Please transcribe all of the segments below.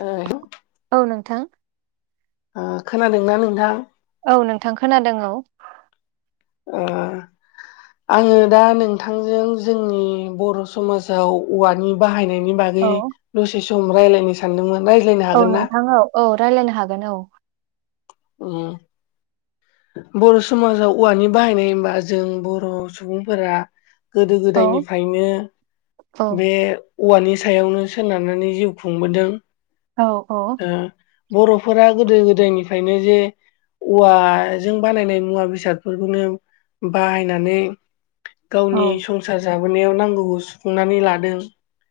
ओ औ नोंथां। ओ खोनादोंना नोंथां। औ नोंथां खोनादों औ। ओ। आङो दा नोंथांजों जोंनि बर' समाजाव औवानि बाहायनाय नि बागै औ दसे सम रायलायनो सानदोंमोन। रायज्लायनो औ हागोन ना? नोंथां औ रायलायनो हागोन औ। उम। बर' समाजाव औवानि बाहायनाय होमबा जों बर' सुबुंफोरा। गोदो औ गोदायनिफ्रायनो औ बे। औवानि सायावनो सोनारनानै जिउ खुंबोदों। औ औ। ओ बर'फोरा गोदो गोदायनिफ्रायनो जे औवा। जों बानायनाय मुवा बेसादफोरखौनो बाहायनानै गावनि औ संसा रं जाबोनायाव नांगौखौ सुफुंनानै लादों।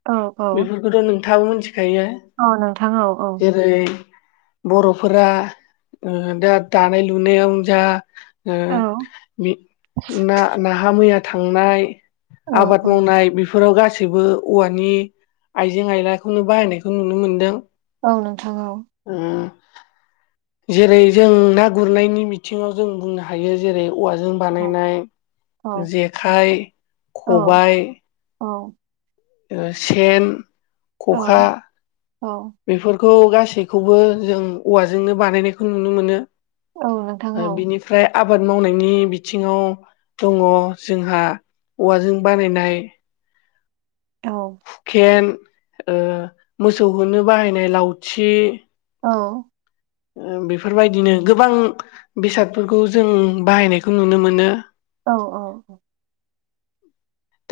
औ औ बेफोरखौथ' नोंथाङाबो मिथिखायो औ नोंथां औ औ जेरै बर'फोरा ओ दा दानाय लुनायावनो जा। ओ औ बि ना नाहा मैया थांनाय। आबाद औ मावनाय बेफोराव गासैबो औवानि। आइजें आइलाखौनो बाहायनायखौ नुनो मोनदों। औ नोंथां औ। ओ जेरै जों ना गुरनायनि बिथिङाव जों बुंनो हायो जेरै औवाजों औ बानायनाय औ जेखाइ औ खबाय औ सेन, खखा बेफोरखौ खौ गासैखौबो जों औवाजोंनो बानायनायखौ नुनो मोनो। औ नोंथां औ नोंथां औ बिनिफ्राय आबाद मावनायनि बिथिङाव दङ जोंहा औवाजों बानायनाय। औ सेन ओ मोसौ होनो बाहायनाय लावथि औ बेफोरबायदिनो गोबां बेसादफोरखौ जों बाहायनायखौ नुनो मोनो। औ औ औ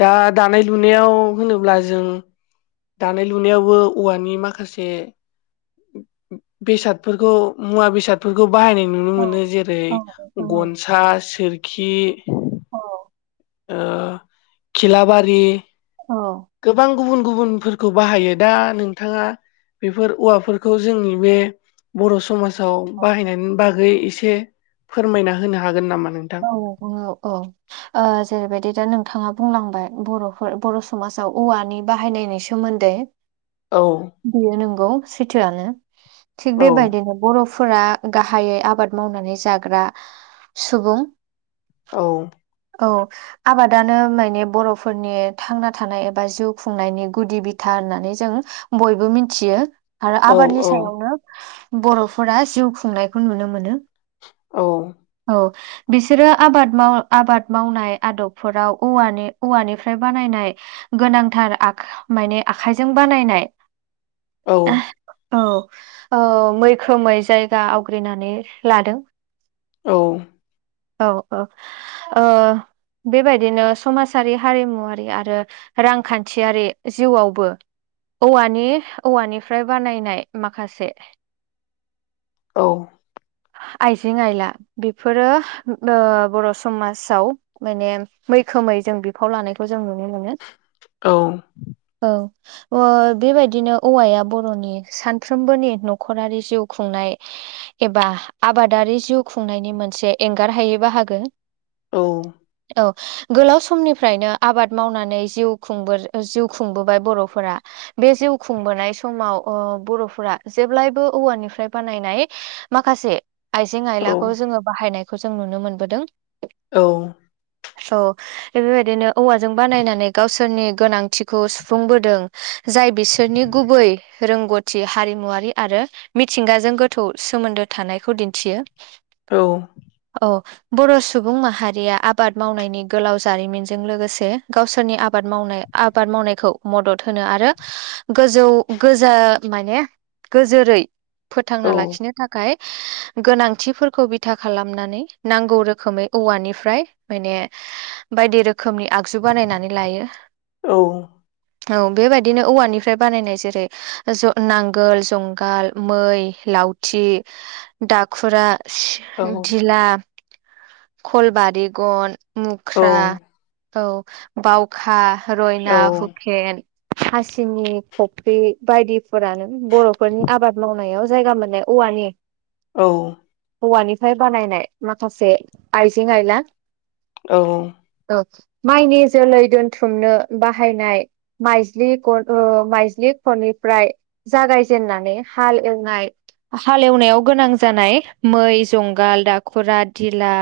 दा दानाय लुनायाव होनोब्ला जों दानाय लुनायावबो औवानि माखासे बेसादफोरखौ मुवा बेसादफोरखौ बाहायनाय नुनो मोनो जेरै गनसा सोरखि औ ओ खिलाबारि गोबां औ गुबुन गुबुनफोरखौ बाहायो दा नोंथाङा बेफोर औवाफोरखौ जोंनि बे बर' समाजाव बाहायनायनि बागै एसे फोरमायना होनो हागोन नामा। नोंथां? औ औ औ ओ जेरैबायदि दा नोंथाङा बुंलांबाय बर'फोर बर' समाजाव औवानि बाहायनायनि सोमोन्दै औ बेयो नंगौ सैथोआनो थिग औ बेबायदिनो बर' फोरा गाहायै आबाद मावनानै जाग्रा सुबुं। औ औ आबादानो माने बर'फोरनि थांना थानाय एबा जिउ खुंनायनि गुदि बिथार। होननानै जों बयबो मिथियो। आरो औ आबादनि औ सायावनो बर'फोरा जिउ खुंनायखौ नुनो मोनो। औ औ बिसोरो आबाद माव आबाद मावनाय आदबफोराव औवानिफ्राय बानायनाय गोनांथार आ माने आखाइजों बानायनाय औ औ ओ मैखोमै जायगा आवग्रिनानै लादों। औ औ औ ओ बेबायदिनो समाजारि हारिमुवारि आरो रांखान्थियारि जिउआवबो औवानि औवानिफ्राय बानायनाय माखासे औ आइजें आइला बेफोरो ओ बर' समाजाव माने मैखोमै जों बिफाव लानायखौ। जों नुनो मोनो औ औ ओ बेबायदिनो औवाया बर'नि सानफ्रोमबोनि न'खरारि जिउ खुंनाय। एबा आबादारि जिउ खुंनायनि मोनसे एंगारहायै बाहागो। औ औ गोलाव समनिफ्रायनो आबाद मावनानै जिउ खुंबो जिउ खुंबोबाय बर'फोरा बे जिउ खुंबोनाय समाव ओ बर'फोरा जेब्लायबो औवानिफ्राय बानायनाय माखासे आइजें औ आयलाखौ जोङो बाहायनायखौ जों नुनो मोनबोदों। औ औ बेबायदिनो औवाजों बानायनानै गावसोरनि गोनांथिखौ सुफुंबोदों। जाय बिसोरनि गुबै रोंगौथि हारिमुवारि आरो मिथिंगाजों गोथौ सोमोन्दो थानायखौ दिन्थियो। औ। औ बर' सुबुं माहारिया आबाद मावनायनि गोलाव जारिमिनजों लोगोसे गावसोरनि आबाद मावनाय आबाद माव मावनायखौ मदद होनो आरो गोजौ गोजा माने गोजोरै औ फोथांना लाखिनो थाखाय गोनांथिफोरखौ बिथा खालामनानै नांगौ रोखोमै औवानिफ्राय माने बायदि रोखोम रोखोमनि आगजु बानायनानै लायो। औ औ बेबायदिनो औवानिफ्राय बानायनाय जेरै नांगोल जुंगाल मै लाउथि दाखुरा धिला कलबारिगन औ मुख्रा औ बावखा औ रयना हुकेन हासिनि कफ्रि बायदिफोरानो बर'फोरनि आबाद मावनायाव जायगा मोननाय औवानि औ हौवानिफ्राय बानायनाय माखासे आइजें आइला औ औ माइनि जोलै दोनथुमनो बाहायनाय माइ माइज्लि खनिफ्राय जागायजेेननानै हाल एवनाय हालेवनायाव गोनां जानाय मै जुंगाल दाखुरा धिला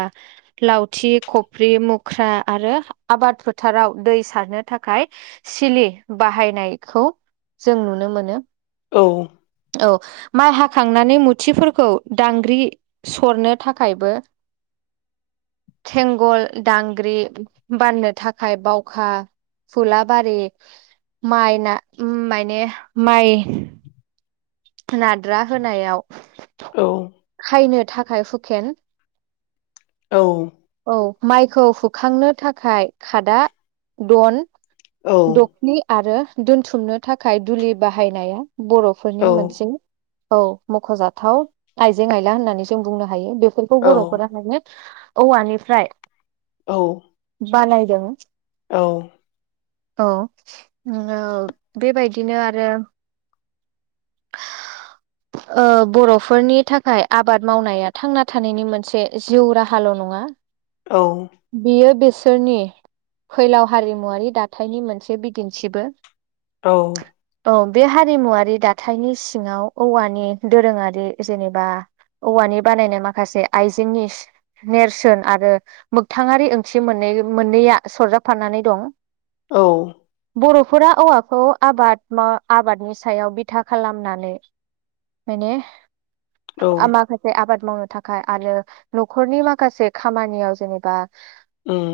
लावथि खफ्रि मुख्रा आरो आबाद फोथाराव दै सारनो थाखाय सिलि बाहायनायखौ जों नुनो मोनो औ औ माइ हाखांनानै मुथिफोरखौ दांग्रि सरनो थाखायबो [inaudible] थेंगल दांग्रि बाननो थाखाय बावखा फुला बारि माइना मायने माइ नाद्रा होनायाव औ बैनो थाखाय हुकेन औ औ माइखौ हुखांनो थाखाय खादा दन दखनि आरो दोनथुमनो थाखाय दुलि बाहायनाया बर'फोरनि मोनस औ मख'जाथाव आइजें आइला होननानै जों बुंनो हायो बेब बेफोरखौ औ बर'फोरा [unintelligible] औवानिफ्राय औ बानायदों औ औ ओ बेबायदिनो आरो ओ बर'फोरनि थाखाय आबाद मावनाया थांना थानायनि मोनसे जिउ राहाल' नङा हा [unintelligible] औ बियो बेस -सोरनि फैलाव हारिमुवारि दाथायनि मोनसे बिदिन्थिबो औ। औ बे हारिमुवारि दाथायनि सिङाव औवानि दोरोङारि जेनेबा औवानि बानायनाय माखासे आइजेंनिस नेरसोन आरो मोगथाङारि ओंथि मोननै मोननैया सरजाबफानानै दं । औ। बर'फोरा औवाखौ आबाद मा आबादनि सायाव बिथा खालामनानै मायने औ आ माखासे आबाद मावनो थाखाय आरो न'खरनि माखासे खामानियाव जेने बा उम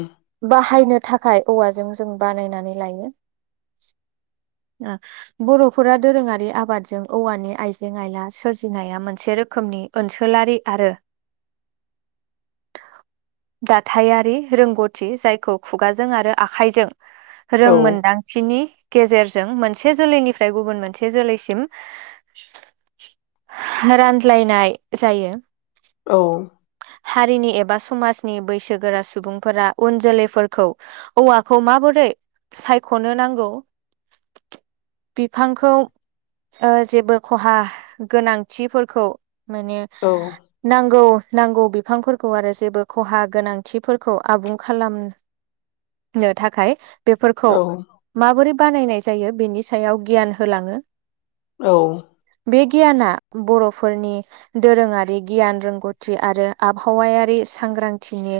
बाहायनो थाखाय औवाजों जों बानायनानै लायो । ओ बर'फोरा दोरोङारि आबादजों औवानि आइजें आइला सोरजिनाया मोनसे रोखोमनि ओनसोलारि आरो [inaudible] दाथायारि रोंगौथि जायखौ खुगाजों आरो आखाइजों औ रोंमोनदांथिनि गेजेरजों मोनसे जोलैनिफ्राय गुबुन मोनसे जोलैसिम रानज्लायनाय जायो । औ। हारिनि एबा समाज नि बैसोगोरा सुबुंफोरा उन जोलैफोरखौ औवाखौ माबोरै सायख'नो नां नांगौ [inaudible] बिफांखौ ओ जेबो खहा गोनांथिफोरखौ माने औ नांगौ नांगौ बिफांफोरखौ आरो जेबो खहा गोनांथिफोरखौ आबुं खालामनो थाखाय बेफोरखौ औ माबोरै बानायनाय जायो बेनि सायाव गियान होलाङो। औ। बे गियाना बर'फोरनि दोरोङारि गियान रोंगौथि आरो आबहावायारि सांग्रांथिनि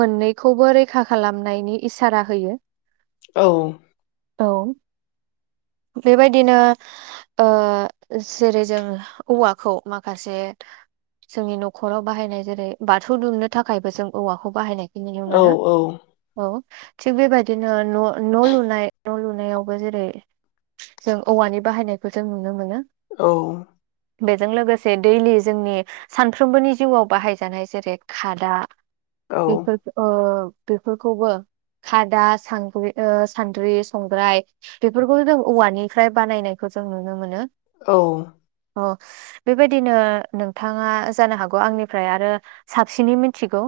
मोननैखौबो रैखा खालामनायनि इसारा होयो । औ। औ बेबायदिनो ओ जेरै जों औवाखौ माखासे जोंनि नखराव बाहायनाय जेरै बाथौ दुमनो थाखायबो जों औवाखौ बाहायनायखौ नुनो मोनो औ। थिग बेबायदिनो न' न' लुनाय न' लुनायावबो जेरै जों औवानि बाहायनायखौ जों नुनो मोनो। औ। बेजों लोगोसे दैलि जोंनि सानफ्रोमबोनि जिउआव बाहायजानाय जेरै खादा औ बेफोर ओ बेफोरखौबो खादा सांग्रि ओ सानद्रि संग्राय बेफोरखौ जों औवानिफ्राय बानायनायखौ जों नुनो मोनो। औ। अ बेबायदिनो नोंथाङा जानो हागौ आंनिफ्राय आ रो साबसिनै मिथिगौ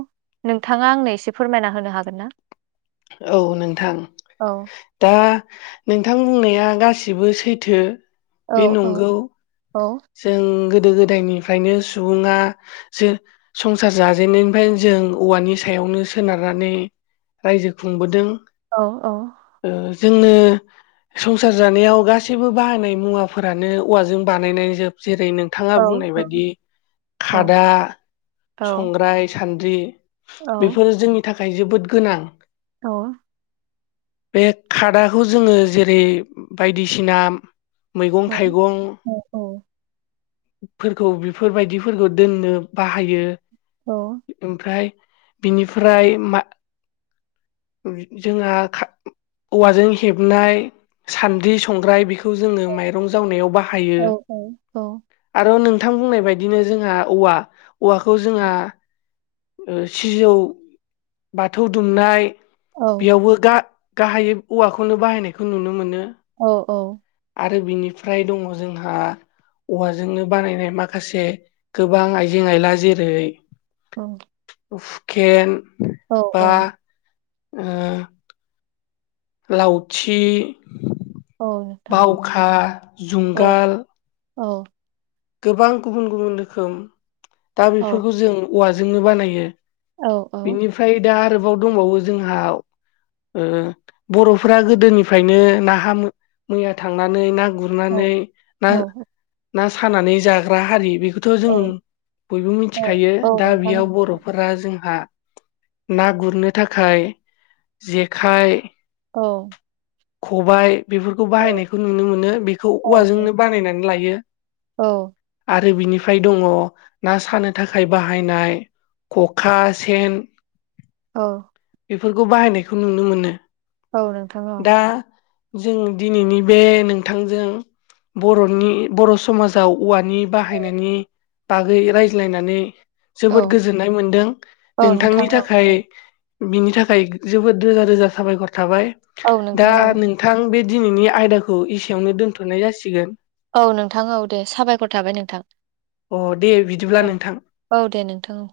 नोंथाङा आंनो एसे फोरमायना होनो हागोन ना? औ नोंथां। औ दा नोंथां बुंनाया गासिबो सैथो औ बे औ नंगौ औ जों गोदो गोदायनिफ्रायनो सुबुङा जे संसार जाजेननायनिफ्राय जों औवानि सायाव नो सोनारनानै रायजो खुंबोदों। औ औ। ओ जोंनो संसार जानायाव गासैबो बाहायनाय मुवाफोरानो औवाजों बानायनाय जोब जेरै नोंथाङा औ बुंनाय बायदि औ खादा, औ संग्राय, सान द्रि बेफोरो जोंनि थाखाय जोबोद गोनां। औ। बे खादाखौ जोङो जेरै बायदिसिना मैगं थाइगं। फोरखौ बेफोरबायदिफोरखौ दोननो बाहायो ओमफ्राय बिनिफ्राय मा [unintelligible] जोंहा खा औवाजों हेबनाय सान्दि संग्राय बिख खौ जोङो माइरं जावनायाव बाहायो अ औ नोंथां बुंनाय बायदिनो जोंहा औवा औवाखौ जोंहा ओ सिजौ बाथौ दुमनाय बेयावबो गा गाहायै औवाखौनो बाहायनायखौ नुनो मोनो औ औ [unintelligible] बिनिफ्राय दङ' जोंहा औवाजोंनो बानायनाय माखासे गोबां आइजें आयला जेरै औ उफकेन औ औ उम लावथि नोंथां बावखा औ जुंगाल औ गोबां गुबुन गुबुन रोखोम दा औ बेफोरखौ जों औवाजोंनो बानायो औ बिनिफ्राय दा आरोबाव दंबावो जोंहा ओ बर'फोरा गोदोनिफायनो ना मैया थांनानै ना गुरनानै ना औ ना सानानै जाग्रा हारि बेख खोथ' जों बयबो औ मिनथिखायो औ दा नोंथां बेयाव बर'फोरा जोंहा ना गुरनो थाखाय जेखाइ औ खबाइ बेफोरखौ बाहायनायखौ नुनो मोनो बेखौ औ औवाजोंनो बानायनानै लायो औ आ [unintelligible] रो बिनिफ्राय दङ' ना सानो थाखाय बाहायनाय ख'खा सेन औ । बेफोरखौ बाहायनायखौ नुनो मोनो । औ नों दा जों दिनैनि बे नोंथांजों बर'नि बर' समाजाव औवानि बाहायनायनि बागै रायज्लायनानै औ जोबोद गोजोननाय मोनदों औ नोंथां नोंथांनि औ थाखाय औ बिनि थाखाय जोबोद रोजा रोजा साबायखर थाबाय औ दा नोंथां औ नोंथां [unintelligible] बे दिनैनि आयदाखौ इसेयावनो दोनथ'नाय जासिगोन । औ नोंथां औ दे साबायखर थाबाय नोंथां अ दे बिदिब्ला नोंथां । औ औ दे नोंथां औ।